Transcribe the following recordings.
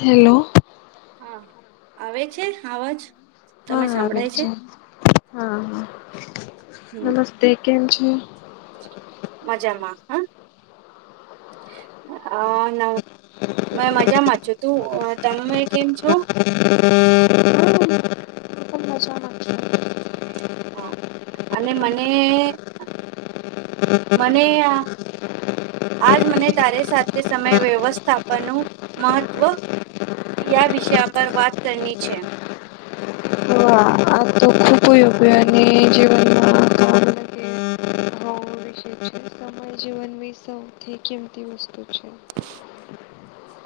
Hello. હા આવે છે આવાજ? હા આવે જ છે હા હા હમ નમસ્તે કેમ છે? મજામાં હા આ મેં મજામાં છું તું તમે કેમ છો? [inaudible] [inaudible] હા અને મને મને આ આજ મને તારે સાથે સમય વ્યવસ્થાપનનું મહત્વ યા વિષયા પર વાત કરની છે. [inaudible] આ તો હમ, ખૂબયોગની જીવનમાં [inaudible] થી કીમતી વસ્તુ છે.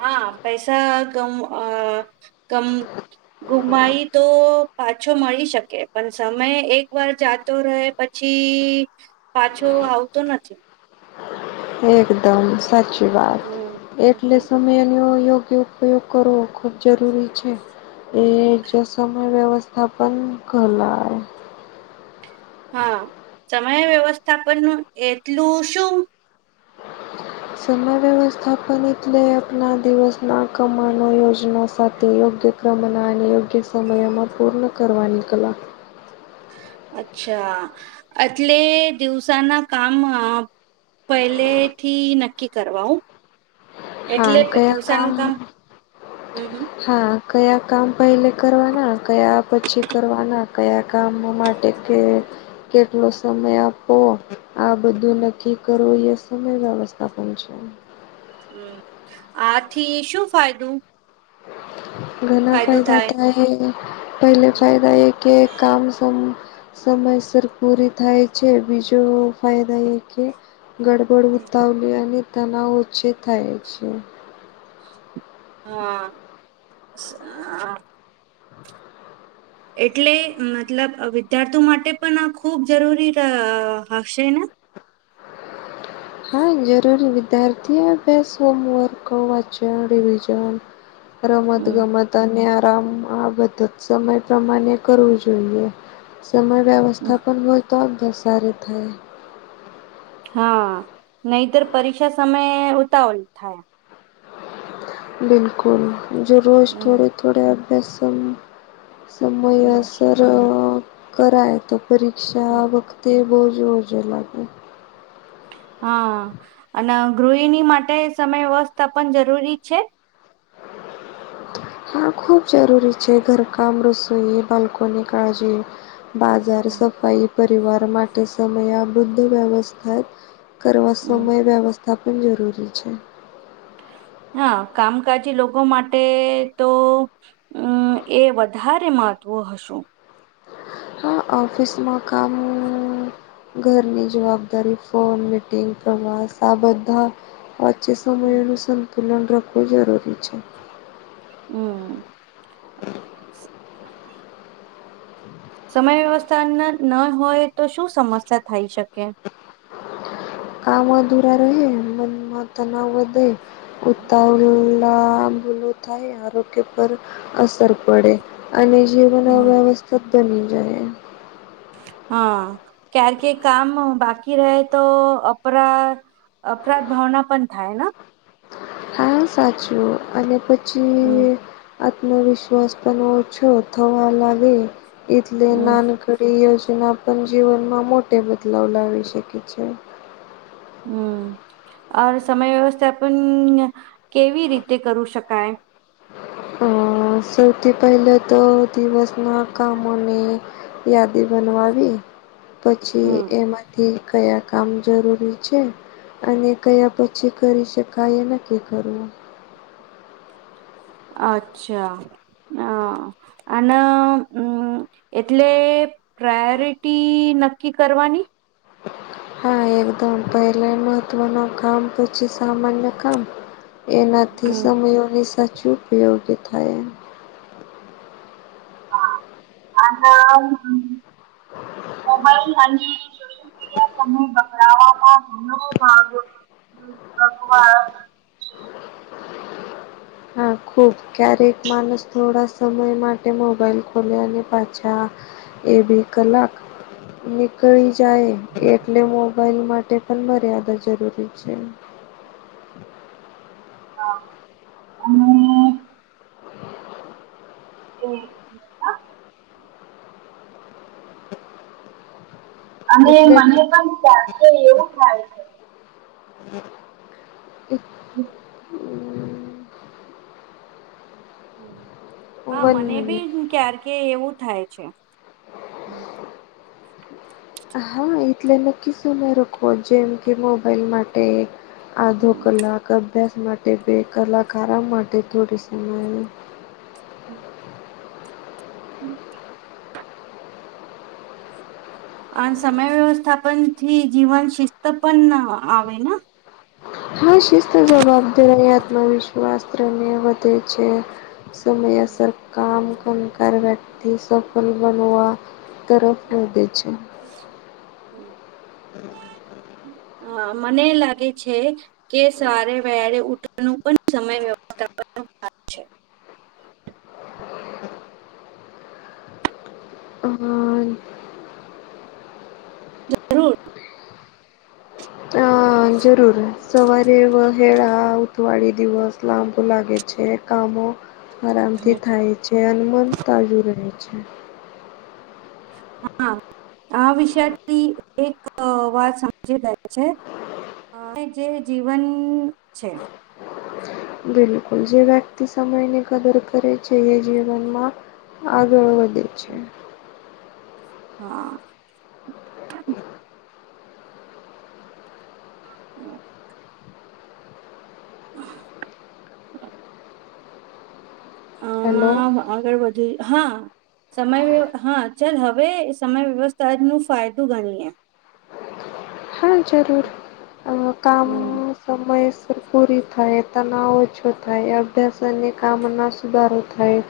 હા પૈસા કમ અ કમ ગુમાઈ તો પાછો મળી શકે પણ સમય એક વાર જાતો રહે પછી પાછો આવતો નથી. એકદમ સાચી વાત હમ એટલે હમ. સમુંય એની યોગ્ય ઉપયોગ કરવો ખૂબ જરૂરી છે. એ જ સમય વ્યવસ્થાપન કરલા હા સમય વ્યવસ્થાપનું એટલું શું? સમય વ્યવસ્થાપન એટલે દિવસના કમાનો યોજના સાથે યોગ્ય કમના અને યોગ્ય સમયમાં પૂર્ણ કરવાની કલા. અચ્છા એટલે દિવસાના કામ પહેલેથી નક્કી કરવા આવું. હા. કયા કામ હમ હમ હા. કયા કામ પહેલે કરવાના કયા પછી કરવાના કયા કામ માટે કે કેટલો સમય આપો આ બધું નક્કી કરવો એ સમય વ્યવસ્થા પણ છે હમ આથી શું ફાયદું ઘણા ફાયદા થાય તાય પહેલે હમ, ફાયદા એ કે કામ સં સમયસર પૂરી થાય છે બીજો ફાયદા એ કે ગડ ફળ હમ. ઉતાવલી અને તણવ ઓછે થાય છે [inaudible] હા એટલે મતલબ વિદ્યાર્થી માટે પણ આ ખૂબ જરૂરી હશે ને હા જરૂરી વિદ્યાર્થીએ અભ્યાસ હોમવર્ક વાચન રિવઝન રમત હમ ગમત તને આરામ આ બધા જ સમય પ્રમાણે કરવું જોઈએ સમય હમ. વ્યવસ્થા પણ હોય તો આમ સારી થાય હા નહીતર પરીક્ષા સમયે ઉતાવળ થાય બિલકુલ જો રોજ હમ થોડે થોડે અભ્યાસક્રમ હમ સમયસર કરાય તો હમ. પરીક્ષા વ ખતે બોજ ઓજો લાગે. હા અને ગૃહિણી માટે સમય વ્યવસ્થા પણ જરૂરી છે. હમ ખૂબ જરૂરી છે ઘરકામ રસોઈ બાળકોની કાળજી બાજાર સફાઈ પરિવાર માટે સમય આ બધું વ્યવસ્થા જ કરવા હમ સમય વ્યવસ્થા પણ જરૂરી છે હા કામકાજી લોકો માટે તો હમ્મ એ વધારે મહત્વ હશું. હા ઓફિસમાં કામ ઘરની જવાબદારી ફોન, મીટિંગ, પ્રવાસ આ બધા જે સમયનું સંતુલન રાખવું જરૂરી છે. હમ્મ. [inaudible] સમય વ્યવસ્થા ન ન હોય તો શું સમસ્યા થાય શકે? કામ અધુરા રહે, મનમાં તનાવ વધે. ઉતાવલા ભૂલું થાય, આરોગ્ય પર અસર પડે. અને જીવન અવ્યવસ્થિત બની જાય એમ. હા ક્યારકે કામ બાકી રહે તો અપરા અપરાધ ભાવના પણ થાય ન? હા સાચું, અને પછી હમ્મ. આત્મવિશ્વાસ પણ ઓછો થવા લાગે એથલે હમ ના નીક તે યોજના પણ જીવનમાં મોટી બદલાવ લાવી સકે છે. હમ્મ આ સમય વ્યવસ્થાપણ કેવી રીતે કરું શકાય? અ સૌથી પેહલા તો દિવસના કામની યાદી બનવાવી, પછી હમ એમાં થી કયા કામ જરૂરી છે અને કયા પછી કરી શકાય એ નક્કી કરવું. અચ્છા ના. અને હમ્મ એટલે પ્રાયોરિટી નક્કી કરવાની. [inaudible] હા એકદમ પેહલા મહત્ત્વનું કામ પછી સામાન્ય કામ. એનાથી હમ સમયોની સાચી ઉપયોગી થાય. આ હા, મોબાઈલ અને સોશિ યલ મીડિયા પ્રમાણે ભગડાવામાં ઘણો ભાગ ભજવાયો. હા ખૂબ ક્યારેક માણસ થોડા સમય માટે મોબાઈલ ખોલે અને પાછા એ બે કલાક નીકળી જાય. એટલે મોબાઈલ માટે પણ મર્યાદા જરૂરી છે. હા અને એ એક મિનિટ હ. અને એટલે મને પણ ક્યારથી એવું થાય છે હમ્મ. હ હા વન મને મિનિટ બી હું ક્યારકે એવું થાય છે. હા એટલે નક્કી સમય રખો જેમ કે મોબાઈલ માટે આધો કલાક, અભ્યાસ માટે બે કલાક, આરામ માટે થોડી સમય. હમ્મ. હમ્મ. અન સમય વ્યવસ્થાપન થી જીવન શિસ્ત પણ આવે ન? હા શિસ્ત, જવાબદારી, આત્મવિશ્વાસ ત્રણેવ વધે છે. સમયસર કામ કન કાર વ્યક્તિ સફલ બનવા તરફ વધે છે. હમ્મ. હમ્મ હમ્મ. હા મને લાગે છે, કે સારે વેલુ ઊઠવું ન પણ સમય વ જરૂર. હ જરૂર સવારે વ હેળ આવતું હોય એ દિવસ લાંબુ લાગે છે કામો, આરામથી થાય છે. એ અનુ મન તાજુ રહેે છે. હા. આ વિષયથી એક વાત સમજી ગઈ છે અને જે જીવન છે. બિલકુલ. જે વ્યક્તિ સમયની કદર કરે છે એ જીવનમાં આગળ વધે છે. હા. [inaudible] [inaudible] હેલો. આમાં આગળ વધી, હા? સમય, હા ચલ હવે સમય વ્યવસ્થા જ નું ફાયદો ગણીએ. હા જરૂર. અહ કામ હમ સમયસર પૂરી થાય, તનાવ ઓછો થાય, અભ્યાસ અને કામ માં સુધારો થાય.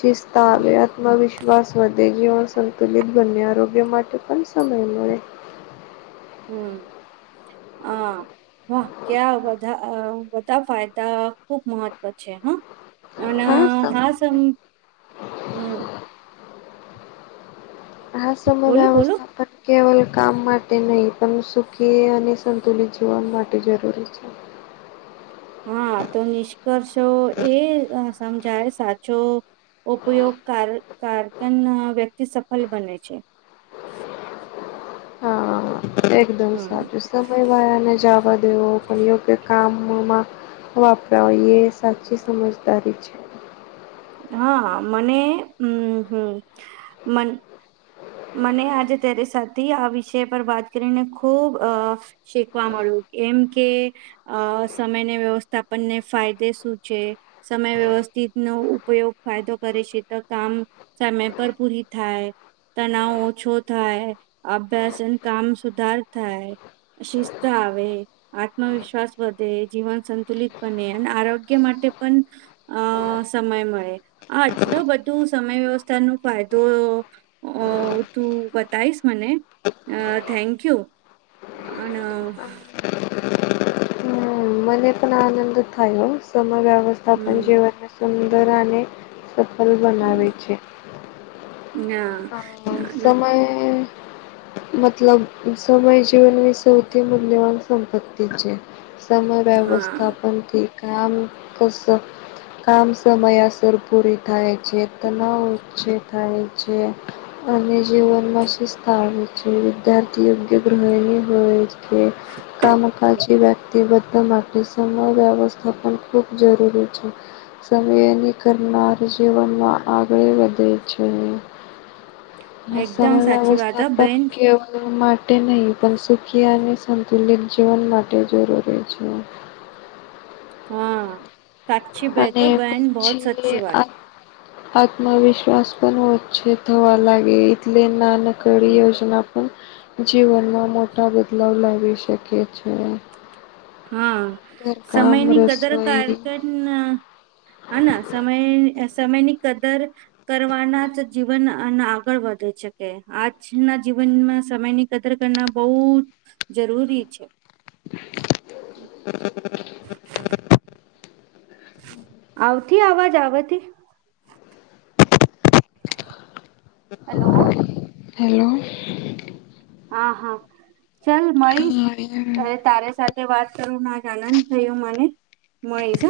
શિસ્તા હમ આવ્યા આત્મવિશ્વાસ વધે, જીવન સંતુલિત બંને, આરોગ્ય માટે પણ સમય મળે. હમ્મ, હા. વાહ! ક્યા બધા અહ બધા ફાયદા ખુબ મહત્વ છે હા. અને આ હા સં હમ્મ. હા સમય બોલો બોલો વ્યવસ્થાપન કેવલ કામ માટે નહીં પણ સુખી અને સંતુલિત જીવન માટે જરૂરી છે. હા. તો નિષ્કર્ષો એ સમજાય સાચો ઉપયોગકાર કારકન વ્યક્તિ સફલ બને છે. હા. એકદમ હમ સાચું. સમય વાયાને જાવા દેવો [unintelligible] કામમાં. વાપરાવાય એ સાચી સમજદારી છે. હા મને હમ હમ, મન મને આજે અત્યારે સાથે આ વિષય પર વાત કરીને ખૂબ અ શીખવા મળ્યું એમ કે અ સમયને વ્યવસ્થાપનને ફાયદે શું છે. સમય વ્યવસ્થિત નો ઉપયોગ ફાયદો કરે છે તો કામ સમય પર પૂરી થાય. તનાવ ઓછો થાય, અભ્યાસન કામ સુધાર થાય. શિસ્ત આવે. આત્મવિશ્વાસ વધે, જીવન સંતુલિત બને, અને આરોગ્ય માટે પણ અ સમય મળે, આ આટલો બધું સમય વ્યવસ્થા નો ફાયદો અ તું બતાવીશ મને, અ થેન્કયુ. અને અ હમ મને પણ આનંદ થાય સમય વ્યવસ્થાપન જીવન સુંદર અને, સફલ બનાવે છે. હા. હા સમય મતલબ સમય જીવનની સૌથી મૂલ્યવાન સંપત્તિ છે. સમય હા વ્યસ્થાપન થી કામ કસ કામ સમયાસર પૂરી થાય છે તનાવ ઓછે થાય છે, અને જીવનમાં સિસ્ત આવે છે વિદ્યાર્થી યોગ્ય ગ્રહિણી હોય છે, કામકા વ્યક્તિ બધા મા સમય વ્યવસ્થાપન ખૂબ જરૂરી છે. સમય ની કરનાર જીવનમાં આગળ વધે છે. હ એકદમ સમય સાચી વાત હ વ્યવસ્થાપન બેન કેવલ મા માટે નહીં પણ સુખી અને સંતુલિત જીવન માટે જરૂરી છે. હા સાક્ષી ભાઈ તો અને બહેન બહોત પછી સાચી વાત આ આત્મવિશ્વાસ પણ ઓછો થવા લાગે એટલે નાનક ઘડી યોજના પણ જીવનમાં મોટા બદલાવ લાવી શકી છે. હા ઘરકામ સમયની કદર રસોઈ કારકન હાના સમય સમય ની કદર કરવાના જ જીવન આગળ વધી શકે આજના જીવનમાં સમયની એ કદર કરના બહુ જરૂરી છે. હમ. આવતી અવાજ આવથી હેલો. હલો. હા હા ચલ મળીશ. હા એમ ત્યારે તારે સાથે વાત કરું મા જ આનંદ થયો મને મળીશ હ.